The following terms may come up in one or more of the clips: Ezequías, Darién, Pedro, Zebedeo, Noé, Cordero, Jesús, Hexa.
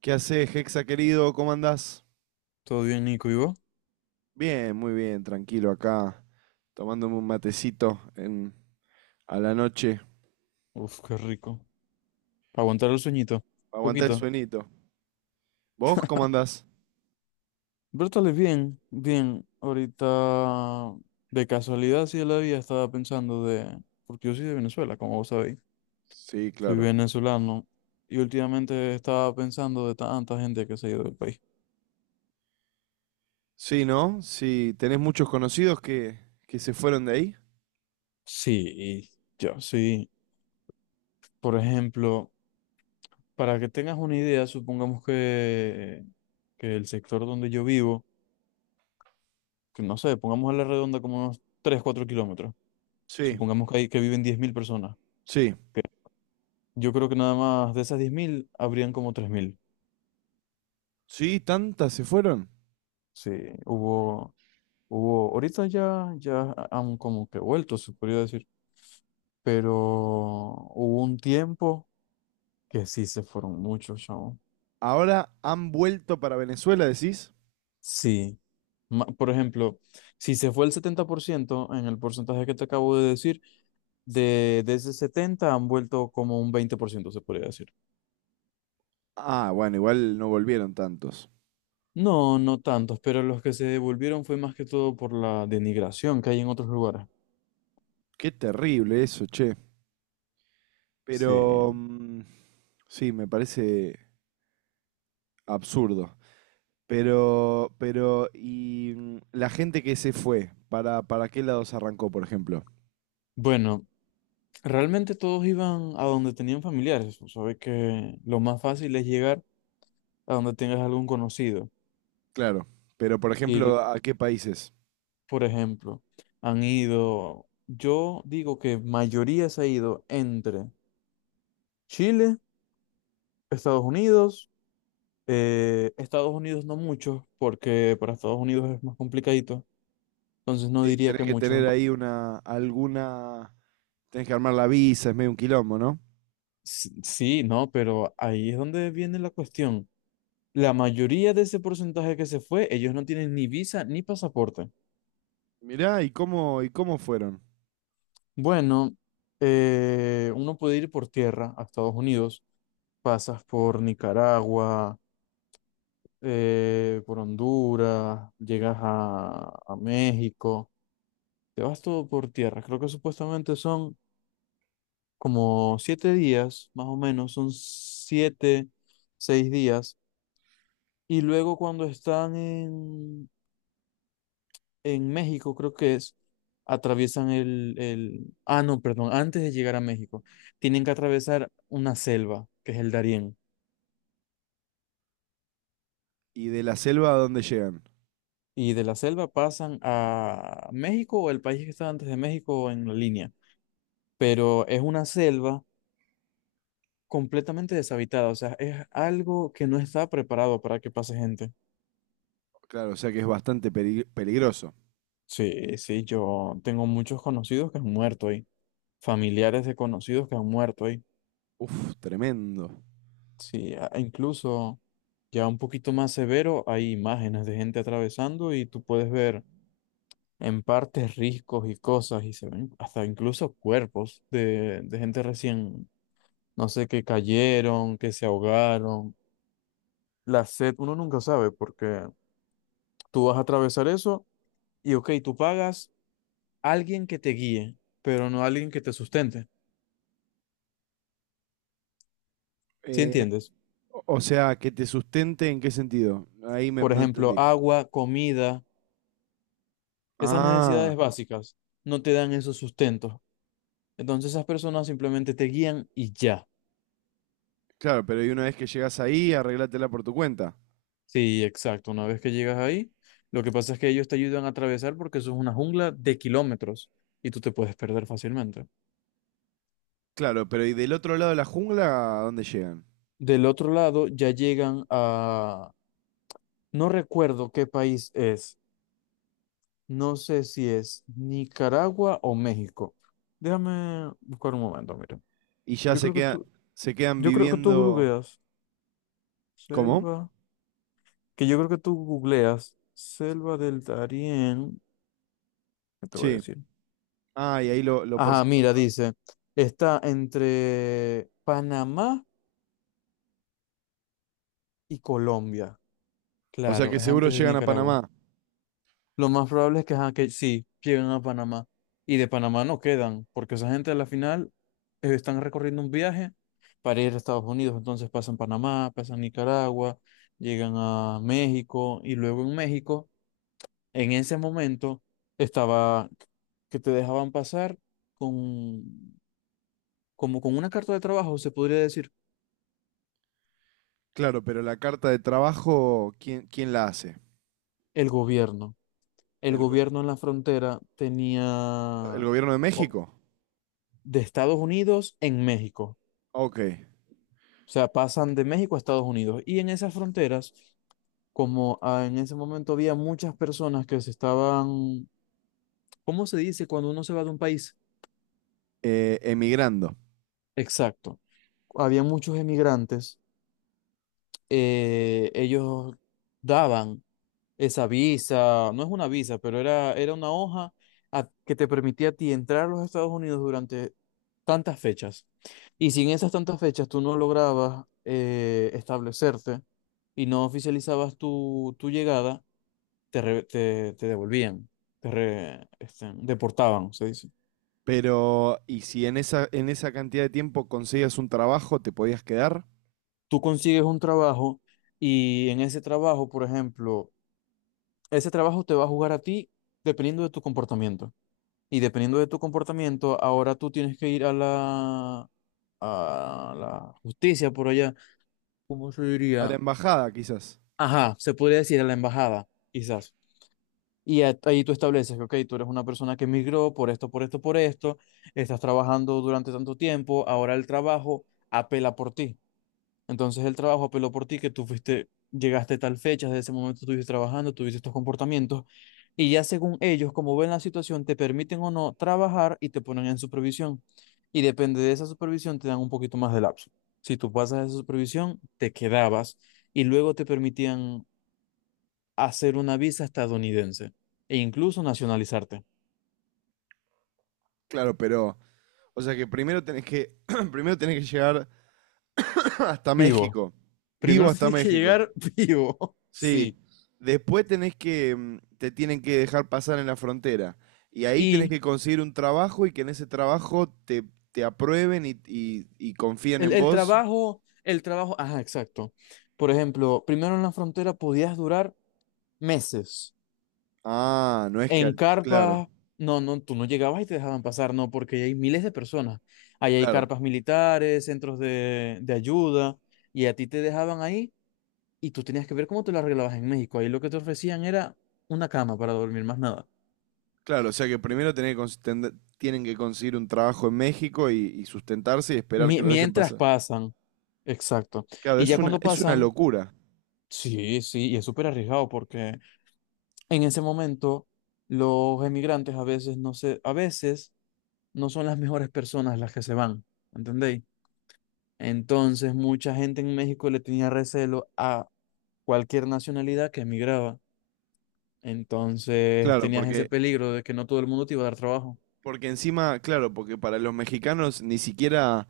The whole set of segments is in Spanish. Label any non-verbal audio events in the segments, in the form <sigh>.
¿Qué haces, Hexa querido? ¿Cómo andás? Todo bien, Nico, ¿y vos? Bien, muy bien, tranquilo acá, tomándome un matecito en, a la noche, Uf, qué rico. Para aguantar el sueñito. para aguantar el Poquito. sueñito. ¿Vos cómo andás? Pero estale bien, bien. Ahorita, de casualidad, sí de la vida estaba pensando de... Porque yo soy de Venezuela, como vos sabéis. Sí, Soy claro. venezolano. Y últimamente estaba pensando de tanta gente que se ha ido del país. Sí, ¿no? Sí, ¿tenés muchos conocidos que se fueron de ahí? Sí, y yo, sí. Por ejemplo, para que tengas una idea, supongamos que el sector donde yo vivo, que no sé, pongamos a la redonda como unos 3 4 kilómetros. Sí, Supongamos que, hay, que viven 10.000 personas. sí. que Yo creo que nada más de esas 10.000 habrían como 3.000. Sí, tantas se fueron. Sí, hubo, hubo, ahorita ya, ya han como que vuelto, se podría decir, pero hubo un tiempo que sí se fueron muchos, chavo. Ahora han vuelto para Venezuela, decís. Sí, por ejemplo, si se fue el 70% en el porcentaje que te acabo de decir, de ese 70 han vuelto como un 20%, se podría decir. Ah, bueno, igual no volvieron tantos. No, no tantos, pero los que se devolvieron fue más que todo por la denigración que hay en otros lugares. Qué terrible eso, che. Sí. Pero mm, sí, me parece absurdo. La gente que se fue, ¿para qué lados arrancó, por ejemplo? Bueno, realmente todos iban a donde tenían familiares. Sabes que lo más fácil es llegar a donde tengas algún conocido. Claro, pero por Y, ejemplo, ¿a qué países? por ejemplo, han ido, yo digo que mayoría se ha ido entre Chile, Estados Unidos, Estados Unidos no muchos, porque para Estados Unidos es más complicadito. Entonces no Sí, diría tenés que que muchos. tener ahí una, alguna, tenés que armar la visa, es medio un quilombo, ¿no? Sí, no, pero ahí es donde viene la cuestión. La mayoría de ese porcentaje que se fue, ellos no tienen ni visa ni pasaporte. Mirá, ¿y cómo fueron? Bueno, uno puede ir por tierra a Estados Unidos, pasas por Nicaragua, por Honduras, llegas a México, te vas todo por tierra. Creo que supuestamente son como 7 días, más o menos, son 7, 6 días. Y luego cuando están en México, creo que es, atraviesan el... Ah, no, perdón, antes de llegar a México, tienen que atravesar una selva, que es el Darién. ¿Y de la selva a dónde llegan? Y de la selva pasan a México o el país que está antes de México en la línea. Pero es una selva completamente deshabitada, o sea, es algo que no está preparado para que pase gente. Claro, o sea que es bastante peligroso. Sí, sí, yo tengo muchos conocidos que han muerto ahí, familiares de conocidos que han muerto ahí. Uf, tremendo. Sí, e incluso ya un poquito más severo, hay imágenes de gente atravesando y tú puedes ver en partes riscos y cosas y se ven hasta incluso cuerpos de gente recién, no sé, que cayeron, que se ahogaron. La sed, uno nunca sabe porque tú vas a atravesar eso y ok, tú pagas a alguien que te guíe, pero no a alguien que te sustente. ¿Sí Eh, entiendes? o sea, que te sustente ¿en qué sentido? Ahí me, Por no ejemplo, entendí. agua, comida, esas Ah. necesidades básicas no te dan esos sustentos. Entonces esas personas simplemente te guían y ya. Claro, pero y una vez que llegas ahí, arreglátela por tu cuenta. Sí, exacto. Una vez que llegas ahí, lo que pasa es que ellos te ayudan a atravesar porque eso es una jungla de kilómetros y tú te puedes perder fácilmente. Claro, pero y del otro lado de la jungla, ¿a dónde llegan? Del otro lado ya llegan a... No recuerdo qué país es. No sé si es Nicaragua o México. Déjame buscar un momento, mira. Y ya Yo se creo que queda, tú, se quedan yo creo que tú viviendo. googleas ¿Cómo? selva, que yo creo que tú googleas selva del Darién, ¿qué te voy a Sí. decir? Ah, y ahí lo puedes Ajá, mira, encontrar. dice, está entre Panamá y Colombia. O sea Claro, que es seguro antes de llegan a Nicaragua. Panamá. Lo más probable es que, ajá, que sí, lleguen a Panamá. Y de Panamá no quedan, porque esa gente a la final están recorriendo un viaje para ir a Estados Unidos. Entonces pasan Panamá, pasan Nicaragua, llegan a México y luego en México, en ese momento, estaba que te dejaban pasar con, como con una carta de trabajo, se podría decir, Claro, pero la carta de trabajo, ¿quién la hace? el gobierno. El ¿El, go- gobierno en la frontera el tenía gobierno de o- México? de Estados Unidos en México. Ok. O sea, pasan de México a Estados Unidos. Y en esas fronteras, como ah, en ese momento había muchas personas que se estaban, ¿cómo se dice cuando uno se va de un país? Emigrando. Exacto. Había muchos emigrantes. Ellos daban esa visa, no es una visa, pero era, era una hoja que te permitía a ti entrar a los Estados Unidos durante tantas fechas. Y si en esas tantas fechas tú no lograbas establecerte y no oficializabas tu, tu llegada, te, te, te devolvían, te este, deportaban, se dice. Pero, ¿y si en esa cantidad de tiempo conseguías un trabajo, te podías quedar? Tú consigues un trabajo y en ese trabajo, por ejemplo, ese trabajo te va a jugar a ti dependiendo de tu comportamiento. Y dependiendo de tu comportamiento, ahora tú tienes que ir a la justicia por allá, ¿cómo se A la diría? embajada, quizás. Ajá, se podría decir a la embajada, quizás. Ahí tú estableces que, ok, tú eres una persona que emigró por esto, por esto, por esto, estás trabajando durante tanto tiempo, ahora el trabajo apela por ti. Entonces el trabajo apeló por ti, que tú fuiste, llegaste tal fecha, desde ese momento estuviste trabajando, tuviste estos comportamientos, y ya según ellos, como ven la situación, te permiten o no trabajar y te ponen en supervisión. Y depende de esa supervisión, te dan un poquito más de lapso. Si tú pasas esa supervisión, te quedabas y luego te permitían hacer una visa estadounidense e incluso nacionalizarte Claro, pero o sea que primero tenés que, <clears throat> primero tenés que llegar <clears throat> hasta vivo. México. Vivo Primero <laughs> hasta tienes que México. llegar vivo, Sí. sí. Después tenés que, te tienen que dejar pasar en la frontera. Y ahí tenés Y que conseguir un trabajo y que en ese trabajo te, te aprueben y confíen el, en el vos. trabajo, el trabajo, ajá, exacto. Por ejemplo, primero en la frontera podías durar meses. Ah, no es que... En al- Claro, carpas, no, no, tú no llegabas y te dejaban pasar, no, porque ahí hay miles de personas. Ahí hay claro, carpas militares, centros de ayuda, y a ti te dejaban ahí y tú tenías que ver cómo te lo arreglabas en México. Ahí lo que te ofrecían era una cama para dormir, más nada. claro. O sea que primero tenés que tienen que conseguir un trabajo en México y sustentarse y esperar que lo dejen Mientras pasar. pasan, exacto. Claro, Y ya cuando es una pasan, locura. sí, sí, y es súper arriesgado porque en ese momento los emigrantes a veces no se, a veces no son las mejores personas las que se van, ¿entendéis? Entonces mucha gente en México le tenía recelo a cualquier nacionalidad que emigraba. Entonces Claro, tenías porque ese peligro de que no todo el mundo te iba a dar trabajo. porque encima, claro, porque para los mexicanos ni siquiera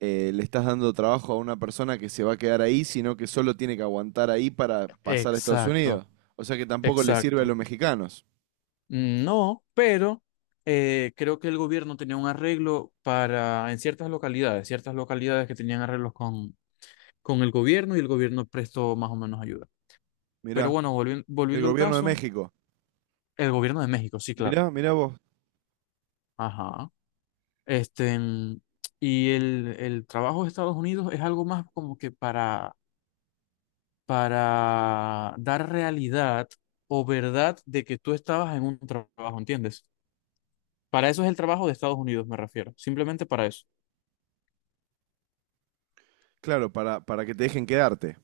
le estás dando trabajo a una persona que se va a quedar ahí, sino que solo tiene que aguantar ahí para pasar a Estados Exacto, Unidos. O sea que tampoco le sirve a exacto. los mexicanos. No, pero creo que el gobierno tenía un arreglo para en ciertas localidades que tenían arreglos con el gobierno y el gobierno prestó más o menos ayuda. Pero Mirá, bueno, el volviendo al gobierno de caso, México. el gobierno de México, sí, claro. Mirá, mirá vos. Ajá. Este, y el trabajo de Estados Unidos es algo más como que para dar realidad o verdad de que tú estabas en un trabajo, ¿entiendes? Para eso es el trabajo de Estados Unidos, me refiero, simplemente para eso. Claro, para que te dejen quedarte.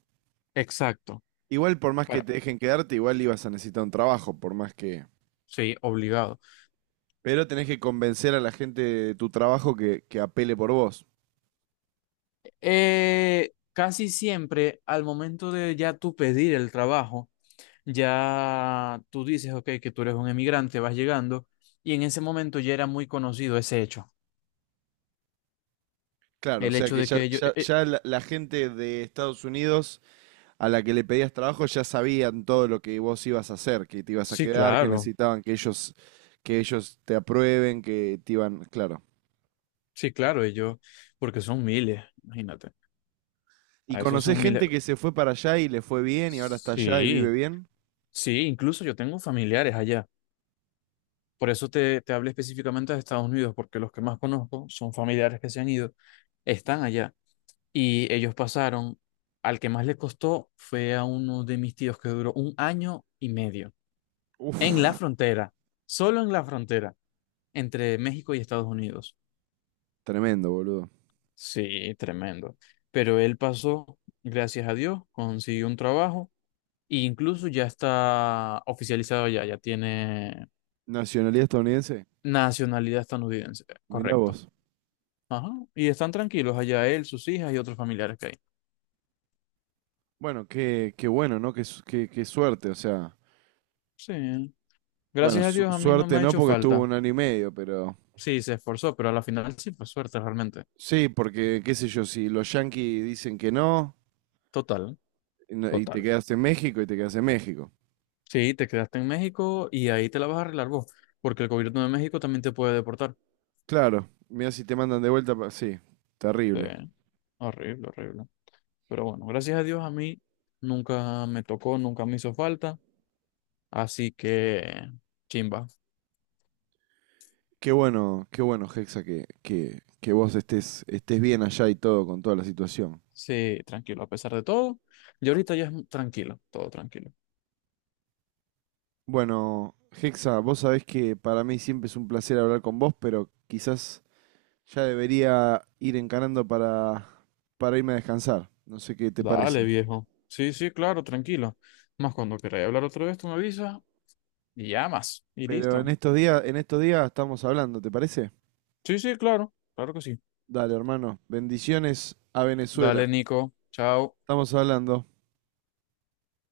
Exacto. Igual por más que te Bueno, dejen quedarte, igual ibas a necesitar un trabajo, por más que... sí, obligado. Pero tenés que convencer a la gente de tu trabajo que apele por vos. Casi siempre al momento de ya tú pedir el trabajo, ya tú dices, ok, que tú eres un emigrante, vas llegando, y en ese momento ya era muy conocido ese hecho. Claro, o El sea hecho que de ya, que ellos... ya, ya la gente de Estados Unidos a la que le pedías trabajo ya sabían todo lo que vos ibas a hacer, que te ibas a sí, quedar, que claro, necesitaban que ellos te aprueben, que te iban, claro. sí, claro, ellos, porque son miles, imagínate. ¿Y A esos conocés son miles. gente que se fue para allá y le fue bien y ahora está allá y vive Sí, bien? sí, incluso yo tengo familiares allá. Por eso te, te hablé específicamente de Estados Unidos, porque los que más conozco son familiares que se han ido, están allá. Y ellos pasaron, al que más le costó fue a uno de mis tíos que duró 1 año y medio en la Uf, frontera, solo en la frontera, entre México y Estados Unidos. tremendo, boludo. Sí, tremendo. Pero él pasó, gracias a Dios, consiguió un trabajo e incluso ya está oficializado ya, ya tiene Nacionalidad estadounidense, nacionalidad estadounidense, mirá correcto. vos. Ajá. Y están tranquilos allá él, sus hijas y otros familiares que hay. Bueno, qué, qué bueno, ¿no? Qué, su- qué- qué suerte, o sea. Sí. Bueno, Gracias a su- Dios a mí no me suerte ha no hecho porque estuvo falta. un año y medio, pero... Sí, se esforzó, pero a la final sí fue suerte realmente. Sí, porque qué sé yo, si los yanquis dicen que no, Total, no- y te total. quedas en México y te quedas en México. Sí, te quedaste en México y ahí te la vas a arreglar vos, porque el gobierno de México también te puede deportar. Claro, mira si te mandan de vuelta, pa- sí, Sí, terrible. horrible, horrible. Pero bueno, gracias a Dios a mí nunca me tocó, nunca me hizo falta, así que chimba. Qué bueno, Hexa, que vos estés, estés bien allá y todo con toda la situación. Sí, tranquilo, a pesar de todo. Y ahorita ya es tranquilo, todo tranquilo. Bueno, Hexa, vos sabés que para mí siempre es un placer hablar con vos, pero quizás ya debería ir encarando para irme a descansar. No sé qué te Dale, parece. viejo. Sí, sí, claro, tranquilo. Más cuando queráis hablar otra vez, tú me avisas y llamas y Pero listo. En estos días estamos hablando, ¿te parece? Sí, sí, claro, claro que sí. Dale, hermano. Bendiciones a Dale, Venezuela. Nico. Chao. Estamos hablando.